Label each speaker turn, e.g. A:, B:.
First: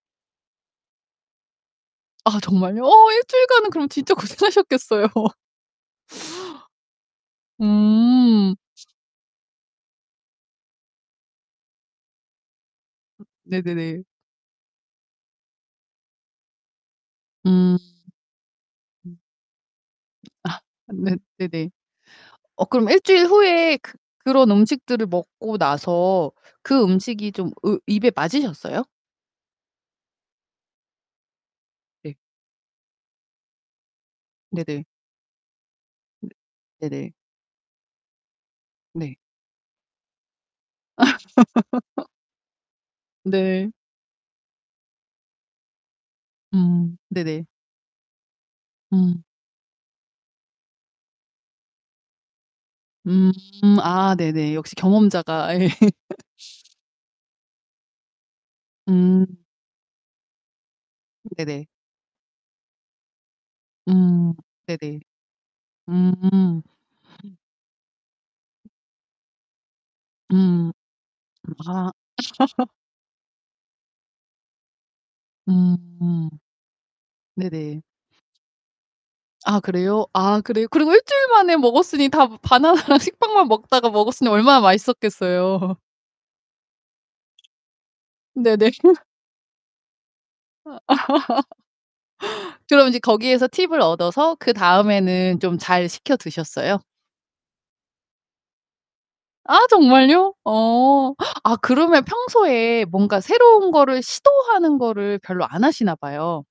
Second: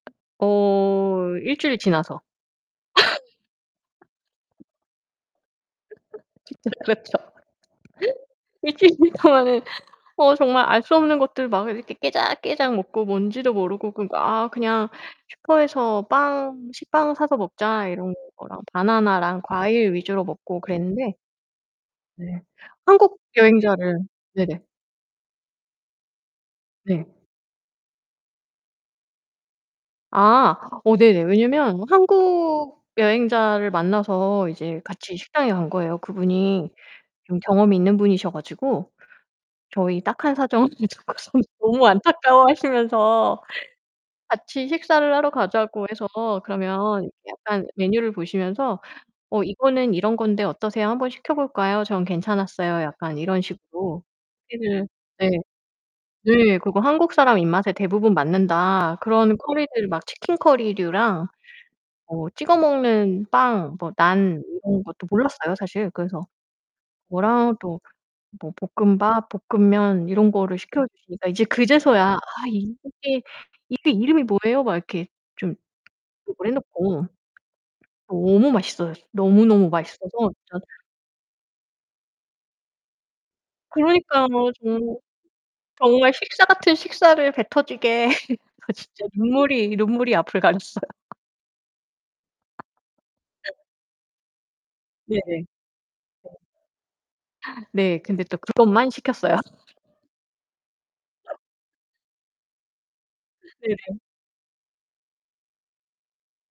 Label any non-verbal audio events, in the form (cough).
A: 어 일주일 지나서.
B: 아 정말요? 어 일주일간은 그럼 진짜
A: (laughs)
B: 고생하셨겠어요. (laughs)
A: (laughs) 진짜 그렇죠. (laughs)
B: 음.
A: 일주일 동안은 어 정말 알 수 없는 것들 막 이렇게 깨작깨작 먹고 뭔지도 모르고
B: 네네네.
A: 그리고 아 그냥 '슈퍼에서 빵 식빵 사서
B: 음.
A: 먹자.' 이런 거랑
B: 음.
A: 바나나랑 과일 위주로
B: 아
A: 먹고 그랬는데
B: 네 네네.
A: 네.
B: 어 그럼
A: 한국
B: 일주일 후에 그
A: 여행자를
B: 그런
A: 네네.
B: 음식들을 먹고 나서 그
A: 네.
B: 음식이 좀 으 입에 맞으셨어요?
A: 아 어 네네. 왜냐면
B: 네.
A: 한국 여행자를 만나서 이제
B: 네네.
A: 같이 식당에 간 거예요.
B: 네.
A: 그분이
B: 네네.
A: 좀 경험이 있는 분이셔 가지고
B: 네.
A: 저희 딱한 사정을 듣고서 너무
B: (laughs)
A: 안타까워하시면서
B: 네.
A: 같이 식사를 하러 가자고 해서
B: 음
A: 그러면
B: 네네.
A: 약간 메뉴를 보시면서
B: 음.
A: "어 이거는 이런 건데 어떠세요? 한번 시켜볼까요? 전 괜찮았어요." 약간
B: 음.
A: 이런 식으로
B: 아 네네. 역시
A: (unintelligible) 네.
B: 경험자가 예.
A: 네. "그리고 한국 사람 입맛에 대부분 맞는다." 그런
B: 음.
A: 커리들 막 치킨 커리류랑
B: 네네.
A: 뭐 찍어 먹는 빵 뭐
B: 음
A: 난 이런
B: 네네.
A: 것도 몰랐어요 사실. 그래서
B: 음.
A: 뭐라도 뭐 볶음밥, 볶음면 이런 거를
B: 음.
A: 시켜 주시니까 이제
B: 음 아.
A: 그제서야 "아
B: (laughs)
A: 이게 이게 이름이 뭐예요?" 막 이렇게 좀
B: 음
A: (unintelligible) 놓고
B: 네네.
A: 너무 맛있어요.
B: 아
A: 너무너무
B: 그래요?
A: 맛있어서
B: 아
A: 진짜
B: 그래요? 그리고 일주일만에 먹었으니 다 바나나랑 식빵만 먹다가
A: 그러니까요.
B: 먹었으니 얼마나
A: 정말
B: 맛있었겠어요?
A: 정말 식사 같은 식사를 배 터지게
B: 네네.
A: (laughs) 진짜
B: (laughs)
A: 눈물이, 눈물이 앞을
B: 아
A: 가렸어요.
B: (laughs) 그럼 이제 거기에서 팁을 얻어서
A: 네네.
B: 그다음에는 좀 잘 시켜
A: 네.
B: 드셨어요?
A: 네, 근데 또 그것만 시켰어요.
B: 아 정말요? 어 아 그러면 평소에 뭔가 새로운 거를
A: 네네.
B: 시도하는 거를 별로 안 하시나 봐요.